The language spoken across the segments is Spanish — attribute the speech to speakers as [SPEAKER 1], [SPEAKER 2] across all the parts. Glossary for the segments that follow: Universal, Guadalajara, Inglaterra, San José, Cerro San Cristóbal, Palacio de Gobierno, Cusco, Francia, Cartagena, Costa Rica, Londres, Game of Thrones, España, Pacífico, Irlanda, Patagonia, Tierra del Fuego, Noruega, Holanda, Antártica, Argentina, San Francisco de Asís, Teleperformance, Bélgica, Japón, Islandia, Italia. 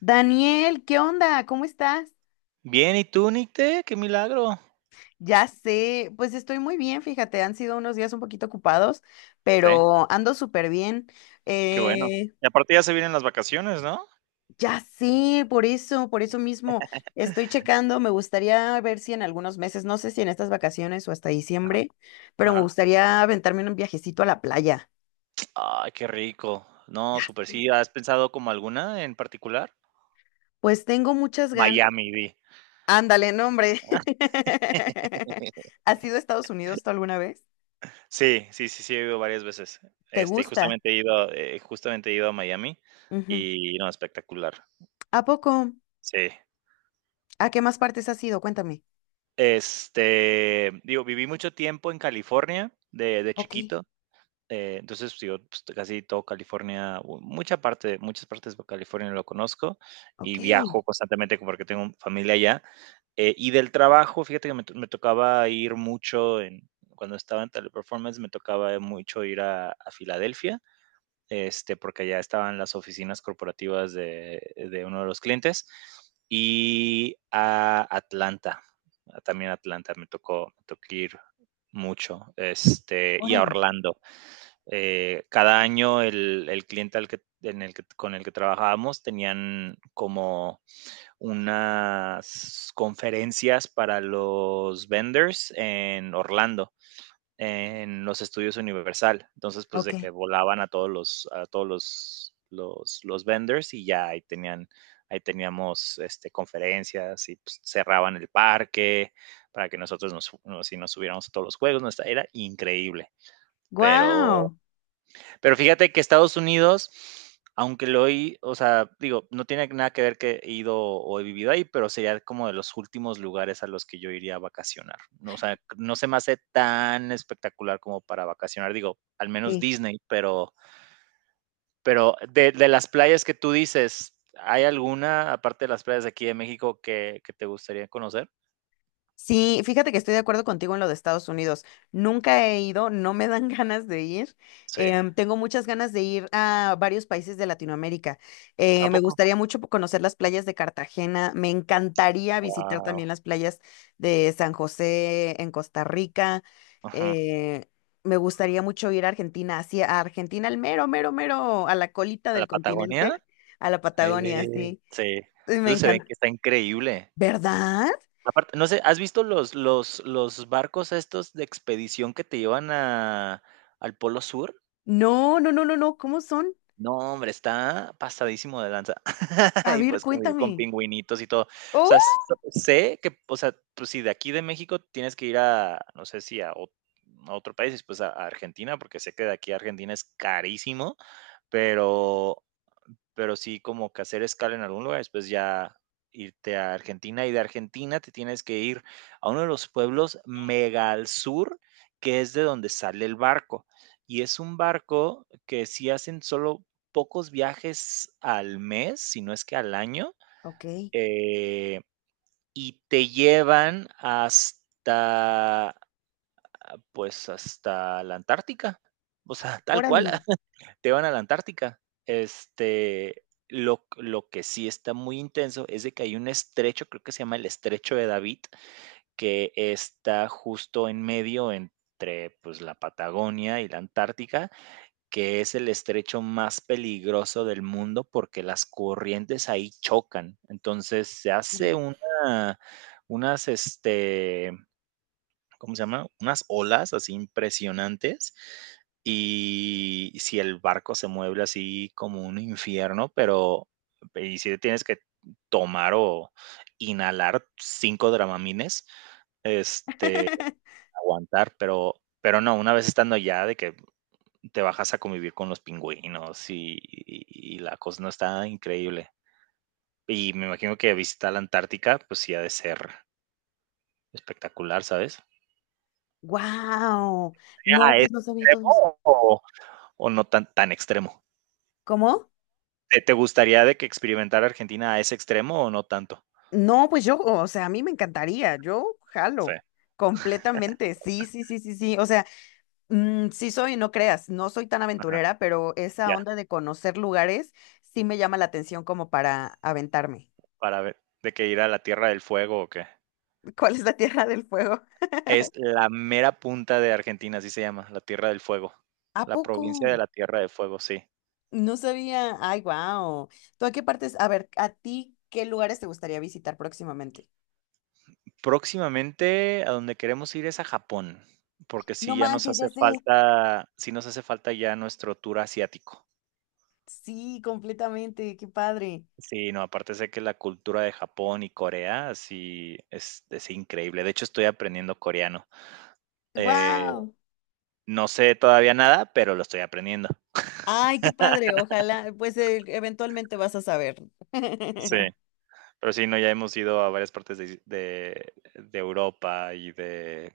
[SPEAKER 1] Daniel, ¿qué onda? ¿Cómo estás?
[SPEAKER 2] Bien, ¿y tú, Nicte? Qué milagro.
[SPEAKER 1] Ya sé, pues estoy muy bien, fíjate, han sido unos días un poquito ocupados,
[SPEAKER 2] Sí,
[SPEAKER 1] pero ando súper bien.
[SPEAKER 2] qué bueno.
[SPEAKER 1] Eh,
[SPEAKER 2] Y aparte ya se vienen las vacaciones, ¿no?
[SPEAKER 1] ya sé, por eso mismo estoy checando, me gustaría ver si en algunos meses, no sé si en estas vacaciones o hasta
[SPEAKER 2] Ajá,
[SPEAKER 1] diciembre, pero me
[SPEAKER 2] ajá.
[SPEAKER 1] gustaría aventarme un viajecito a la playa.
[SPEAKER 2] Ay, qué rico. No,
[SPEAKER 1] Ya
[SPEAKER 2] súper
[SPEAKER 1] sé.
[SPEAKER 2] sí. ¿Has pensado como alguna en particular?
[SPEAKER 1] Pues tengo muchas ganas.
[SPEAKER 2] Miami, vi.
[SPEAKER 1] Ándale, no, hombre. ¿Has ido a Estados Unidos tú alguna vez?
[SPEAKER 2] Sí, sí, sí, sí, he ido varias veces.
[SPEAKER 1] ¿Te
[SPEAKER 2] Y
[SPEAKER 1] gusta?
[SPEAKER 2] justamente he justamente he ido a Miami
[SPEAKER 1] Ujú.
[SPEAKER 2] y no, espectacular.
[SPEAKER 1] ¿A poco?
[SPEAKER 2] Sí.
[SPEAKER 1] ¿A qué más partes has ido? Cuéntame.
[SPEAKER 2] Digo, viví mucho tiempo en California de
[SPEAKER 1] Ok,
[SPEAKER 2] chiquito. Entonces, pues, digo, pues, casi todo California, mucha parte, muchas partes de California lo conozco
[SPEAKER 1] ok,
[SPEAKER 2] y viajo constantemente porque tengo familia allá. Y del trabajo, fíjate que me tocaba ir cuando estaba en Teleperformance, me tocaba mucho ir a Filadelfia, porque allá estaban las oficinas corporativas de uno de los clientes, y a Atlanta, también Atlanta, me tocó ir mucho, y a
[SPEAKER 1] órale.
[SPEAKER 2] Orlando. Cada año el cliente al que, en el que, con el que trabajábamos tenían como unas conferencias para los vendors en Orlando, en los estudios Universal. Entonces, pues
[SPEAKER 1] Ok.
[SPEAKER 2] de que volaban a todos los vendors y ya ahí ahí teníamos conferencias y pues, cerraban el parque para que nosotros nos, nos, si nos subiéramos a todos los juegos. Nuestra, era increíble, pero
[SPEAKER 1] Wow.
[SPEAKER 2] fíjate que Estados Unidos, aunque lo he, o sea, digo, no tiene nada que ver que he ido o he vivido ahí, pero sería como de los últimos lugares a los que yo iría a vacacionar. No, o sea, no se me hace tan espectacular como para vacacionar, digo, al menos Disney, pero, de las playas que tú dices, ¿hay alguna, aparte de las playas de aquí de México, que te gustaría conocer?
[SPEAKER 1] Sí, fíjate que estoy de acuerdo contigo en lo de Estados Unidos. Nunca he ido, no me dan ganas de ir.
[SPEAKER 2] Sí.
[SPEAKER 1] Tengo muchas ganas de ir a varios países de Latinoamérica.
[SPEAKER 2] ¿A
[SPEAKER 1] Me
[SPEAKER 2] poco?
[SPEAKER 1] gustaría mucho conocer las playas de Cartagena. Me encantaría visitar también
[SPEAKER 2] Wow.
[SPEAKER 1] las playas de San José en Costa Rica. Eh, me gustaría mucho ir a Argentina, hacia a Argentina, al mero, mero, mero, a la colita
[SPEAKER 2] ¿A la
[SPEAKER 1] del
[SPEAKER 2] Patagonia?
[SPEAKER 1] continente, a la Patagonia, sí.
[SPEAKER 2] Sí.
[SPEAKER 1] Me
[SPEAKER 2] Eso se ve
[SPEAKER 1] encanta.
[SPEAKER 2] que está increíble.
[SPEAKER 1] ¿Verdad?
[SPEAKER 2] Aparte, no sé, ¿has visto los barcos estos de expedición que te llevan a al Polo Sur?
[SPEAKER 1] No, no, no, no, no. ¿Cómo son?
[SPEAKER 2] No, hombre, está pasadísimo de lanza.
[SPEAKER 1] A
[SPEAKER 2] Y,
[SPEAKER 1] ver,
[SPEAKER 2] pues, como con
[SPEAKER 1] cuéntame.
[SPEAKER 2] pingüinitos y todo. O
[SPEAKER 1] ¡Oh!
[SPEAKER 2] sea, s sé que, o sea, pues, si de aquí de México tienes que ir no sé si a otro país, después a Argentina, porque sé que de aquí a Argentina es carísimo, pero sí como que hacer escala en algún lugar, después ya irte a Argentina y de Argentina te tienes que ir a uno de los pueblos mega al sur, que es de donde sale el barco. Y es un barco que sí hacen solo pocos viajes al mes, si no es que al año,
[SPEAKER 1] Ok,
[SPEAKER 2] eh, y te llevan hasta, pues, hasta la Antártica. O sea, tal cual
[SPEAKER 1] órale,
[SPEAKER 2] te van a la Antártica. Lo que sí está muy intenso es de que hay un estrecho, creo que se llama el estrecho de David, que está justo en medio entre pues, la Patagonia y la Antártica, que es el estrecho más peligroso del mundo porque las corrientes ahí chocan. Entonces se hace
[SPEAKER 1] órale.
[SPEAKER 2] unas, este, ¿cómo se llama? Unas olas así impresionantes. Y si el barco se mueve así como un infierno, y si tienes que tomar o inhalar 5 Dramamines, este, aguantar, pero no, una vez estando allá de que te bajas a convivir con los pingüinos y la cosa no, está increíble. Y me imagino que visitar la Antártica, pues sí ha de ser espectacular, ¿sabes?
[SPEAKER 1] Wow.
[SPEAKER 2] ¿Sería
[SPEAKER 1] No, pues no sabía todos.
[SPEAKER 2] extremo o no tan, tan extremo?
[SPEAKER 1] ¿Cómo?
[SPEAKER 2] Te gustaría de que experimentara Argentina a ese extremo o no tanto?
[SPEAKER 1] No, pues yo, o sea, a mí me encantaría, yo
[SPEAKER 2] Sí.
[SPEAKER 1] jalo completamente. Sí, sí, sí, sí, sí. O sea, mm, sí soy, no creas, no soy tan
[SPEAKER 2] Ajá.
[SPEAKER 1] aventurera, pero esa
[SPEAKER 2] Ya,
[SPEAKER 1] onda de conocer lugares sí me llama la atención como para aventarme.
[SPEAKER 2] para ver, de que ir a la Tierra del Fuego o qué.
[SPEAKER 1] ¿Cuál es la Tierra del Fuego?
[SPEAKER 2] Es la mera punta de Argentina, así se llama, la Tierra del Fuego.
[SPEAKER 1] ¿A
[SPEAKER 2] La
[SPEAKER 1] poco?
[SPEAKER 2] provincia de la Tierra del Fuego, sí.
[SPEAKER 1] No sabía. Ay, wow. ¿Tú a qué partes? A ver, ¿a ti qué lugares te gustaría visitar próximamente?
[SPEAKER 2] Próximamente a donde queremos ir es a Japón, porque
[SPEAKER 1] No
[SPEAKER 2] sí ya nos
[SPEAKER 1] manches,
[SPEAKER 2] hace
[SPEAKER 1] ya sé.
[SPEAKER 2] falta, sí nos hace falta ya nuestro tour asiático.
[SPEAKER 1] Sí, completamente. Qué padre.
[SPEAKER 2] Sí, no, aparte sé que la cultura de Japón y Corea sí es increíble. De hecho, estoy aprendiendo coreano. Eh,
[SPEAKER 1] Wow.
[SPEAKER 2] no sé todavía nada, pero lo estoy aprendiendo.
[SPEAKER 1] Ay, qué padre. Ojalá, pues eventualmente vas a saber.
[SPEAKER 2] Sí,
[SPEAKER 1] ¿Qué
[SPEAKER 2] pero sí, no, ya hemos ido a varias partes de Europa y de,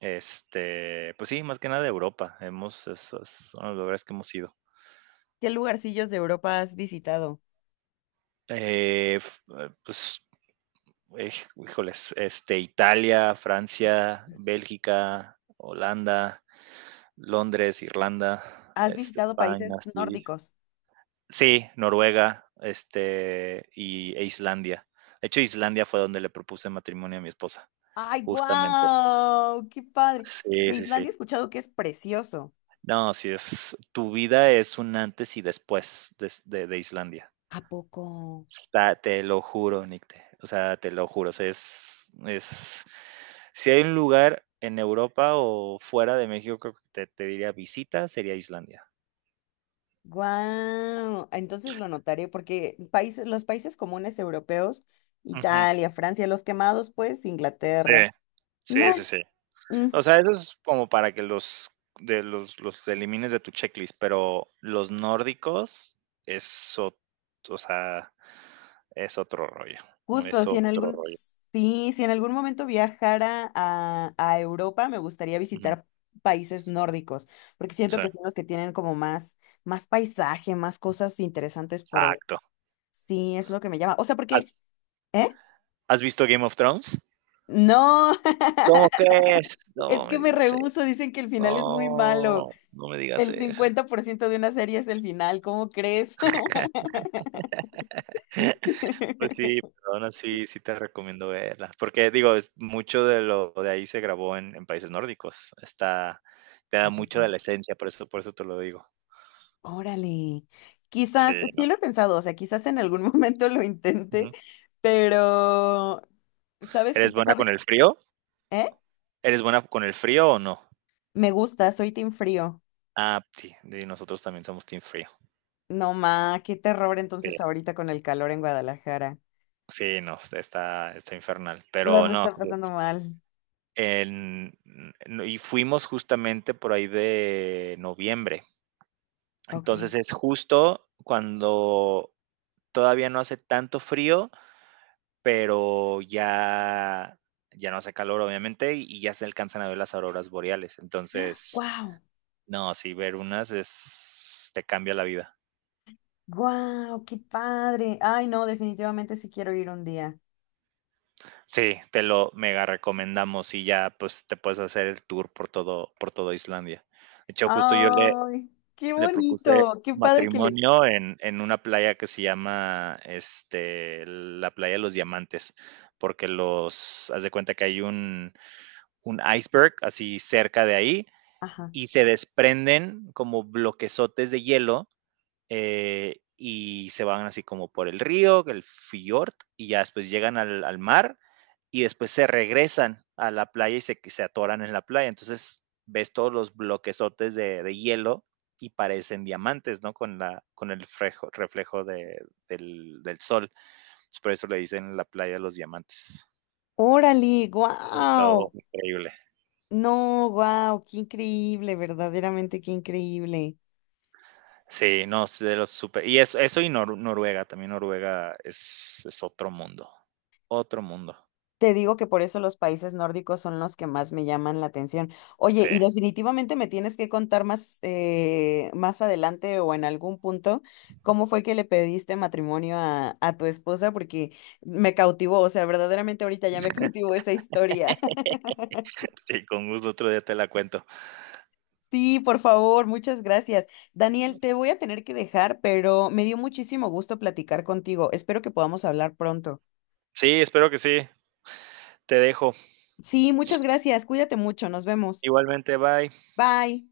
[SPEAKER 2] este, pues sí, más que nada de Europa. Hemos, esos son los lugares que hemos ido.
[SPEAKER 1] lugarcillos de Europa has visitado?
[SPEAKER 2] Eh, f- eh, pues, híjoles, Italia, Francia, Bélgica, Holanda, Londres, Irlanda,
[SPEAKER 1] ¿Has visitado países
[SPEAKER 2] España, sí,
[SPEAKER 1] nórdicos?
[SPEAKER 2] Sí, Noruega, e Islandia. De hecho, Islandia fue donde le propuse matrimonio a mi esposa,
[SPEAKER 1] Ay,
[SPEAKER 2] justamente.
[SPEAKER 1] wow. Qué padre.
[SPEAKER 2] Sí,
[SPEAKER 1] De
[SPEAKER 2] sí, sí.
[SPEAKER 1] Islandia he escuchado que es precioso.
[SPEAKER 2] No, sí es, tu vida es un antes y de Islandia.
[SPEAKER 1] ¿A poco?
[SPEAKER 2] Está, te lo juro, Nicte. O sea, te lo juro. O sea, es, si hay un lugar en Europa o fuera de México te diría visita, sería Islandia.
[SPEAKER 1] Guau, entonces lo notaré porque países, los países comunes europeos,
[SPEAKER 2] Ujú,
[SPEAKER 1] Italia, Francia, los quemados, pues
[SPEAKER 2] sí,
[SPEAKER 1] Inglaterra.
[SPEAKER 2] sí, sí,
[SPEAKER 1] Meh,
[SPEAKER 2] sí.
[SPEAKER 1] mm,
[SPEAKER 2] O sea, eso es como para que los elimines de tu checklist, pero los nórdicos es ot o sea, es otro rollo,
[SPEAKER 1] justo,
[SPEAKER 2] es
[SPEAKER 1] si en
[SPEAKER 2] otro
[SPEAKER 1] algún,
[SPEAKER 2] rollo.
[SPEAKER 1] sí, si en algún momento viajara a Europa, me gustaría
[SPEAKER 2] Ujú,
[SPEAKER 1] visitar países nórdicos, porque siento
[SPEAKER 2] sí,
[SPEAKER 1] que son los que tienen como más, más paisaje, más cosas interesantes por ver.
[SPEAKER 2] exacto.
[SPEAKER 1] Sí, es lo que me llama. O sea, porque,
[SPEAKER 2] ¿Has
[SPEAKER 1] ¿eh?
[SPEAKER 2] has visto Game of Thrones?
[SPEAKER 1] No,
[SPEAKER 2] ¿Cómo crees?
[SPEAKER 1] es
[SPEAKER 2] No me
[SPEAKER 1] que me
[SPEAKER 2] digas
[SPEAKER 1] rehúso,
[SPEAKER 2] eso.
[SPEAKER 1] dicen que el final es muy malo.
[SPEAKER 2] No, no me digas
[SPEAKER 1] El
[SPEAKER 2] eso.
[SPEAKER 1] 50% de una serie es el final, ¿cómo crees?
[SPEAKER 2] Pues sí, pero aún así sí te recomiendo verla, porque digo, es mucho de lo de ahí se grabó en países nórdicos. Está te
[SPEAKER 1] ¿A
[SPEAKER 2] da
[SPEAKER 1] poco?
[SPEAKER 2] mucho de la esencia, por eso te lo digo.
[SPEAKER 1] Órale. Quizás,
[SPEAKER 2] Sí, no.
[SPEAKER 1] sí lo he pensado, o sea, quizás en algún momento lo intente,
[SPEAKER 2] Ujú.
[SPEAKER 1] pero ¿sabes qué?
[SPEAKER 2] ¿Eres buena con
[SPEAKER 1] ¿Sabes?
[SPEAKER 2] el frío?
[SPEAKER 1] ¿Eh?
[SPEAKER 2] ¿Eres buena con el frío o no?
[SPEAKER 1] Me gusta, soy team frío.
[SPEAKER 2] Ah, sí, y nosotros también somos team frío.
[SPEAKER 1] No, ma, qué terror
[SPEAKER 2] Sí,
[SPEAKER 1] entonces ahorita con el calor en Guadalajara.
[SPEAKER 2] sí, no, está infernal,
[SPEAKER 1] La han
[SPEAKER 2] pero
[SPEAKER 1] de
[SPEAKER 2] no,
[SPEAKER 1] estar
[SPEAKER 2] sí,
[SPEAKER 1] pasando mal.
[SPEAKER 2] en no, y fuimos justamente por ahí de noviembre.
[SPEAKER 1] Ok.
[SPEAKER 2] Entonces, es justo cuando todavía no hace tanto frío, pero ya, ya no hace calor, obviamente, y ya se alcanzan a ver las auroras boreales. Entonces,
[SPEAKER 1] Wow,
[SPEAKER 2] no, sí, ver unas es, te cambia la vida.
[SPEAKER 1] wow, ¡qué padre! Ay, no, definitivamente sí quiero ir un día.
[SPEAKER 2] Sí, te lo mega recomendamos y ya pues te puedes hacer el tour por todo Islandia. De hecho,
[SPEAKER 1] ¡Ay! ¡Qué
[SPEAKER 2] le propuse
[SPEAKER 1] bonito! ¡Qué padre que le
[SPEAKER 2] matrimonio en una playa que se llama la playa de los diamantes, porque los, haz de cuenta que hay un iceberg así cerca de ahí
[SPEAKER 1] ajá!
[SPEAKER 2] y se desprenden como bloquezotes de hielo y se van así como por el río, el fiord y ya después llegan al mar y después se regresan a la playa y se atoran en la playa. Entonces ves todos los bloquezotes de hielo y parecen diamantes, ¿no? Con el reflejo del sol. Por eso le dicen la playa de los diamantes.
[SPEAKER 1] Órale,
[SPEAKER 2] Eso,
[SPEAKER 1] guau.
[SPEAKER 2] increíble.
[SPEAKER 1] No, guau, qué increíble, verdaderamente qué increíble.
[SPEAKER 2] Sí, no, es de los super. Y eso y Noruega, también Noruega es otro mundo. Otro mundo.
[SPEAKER 1] Te digo que por eso los países nórdicos son los que más me llaman la atención. Oye,
[SPEAKER 2] Sí,
[SPEAKER 1] y definitivamente me tienes que contar más, más adelante o en algún punto cómo fue que le pediste matrimonio a tu esposa, porque me cautivó, o sea, verdaderamente ahorita ya me cautivó esa historia.
[SPEAKER 2] sí, con gusto otro día te la cuento.
[SPEAKER 1] Sí, por favor, muchas gracias. Daniel, te voy a tener que dejar, pero me dio muchísimo gusto platicar contigo. Espero que podamos hablar pronto.
[SPEAKER 2] Sí, espero que sí. Te dejo.
[SPEAKER 1] Sí, muchas gracias. Cuídate mucho. Nos vemos.
[SPEAKER 2] Igualmente, bye.
[SPEAKER 1] Bye.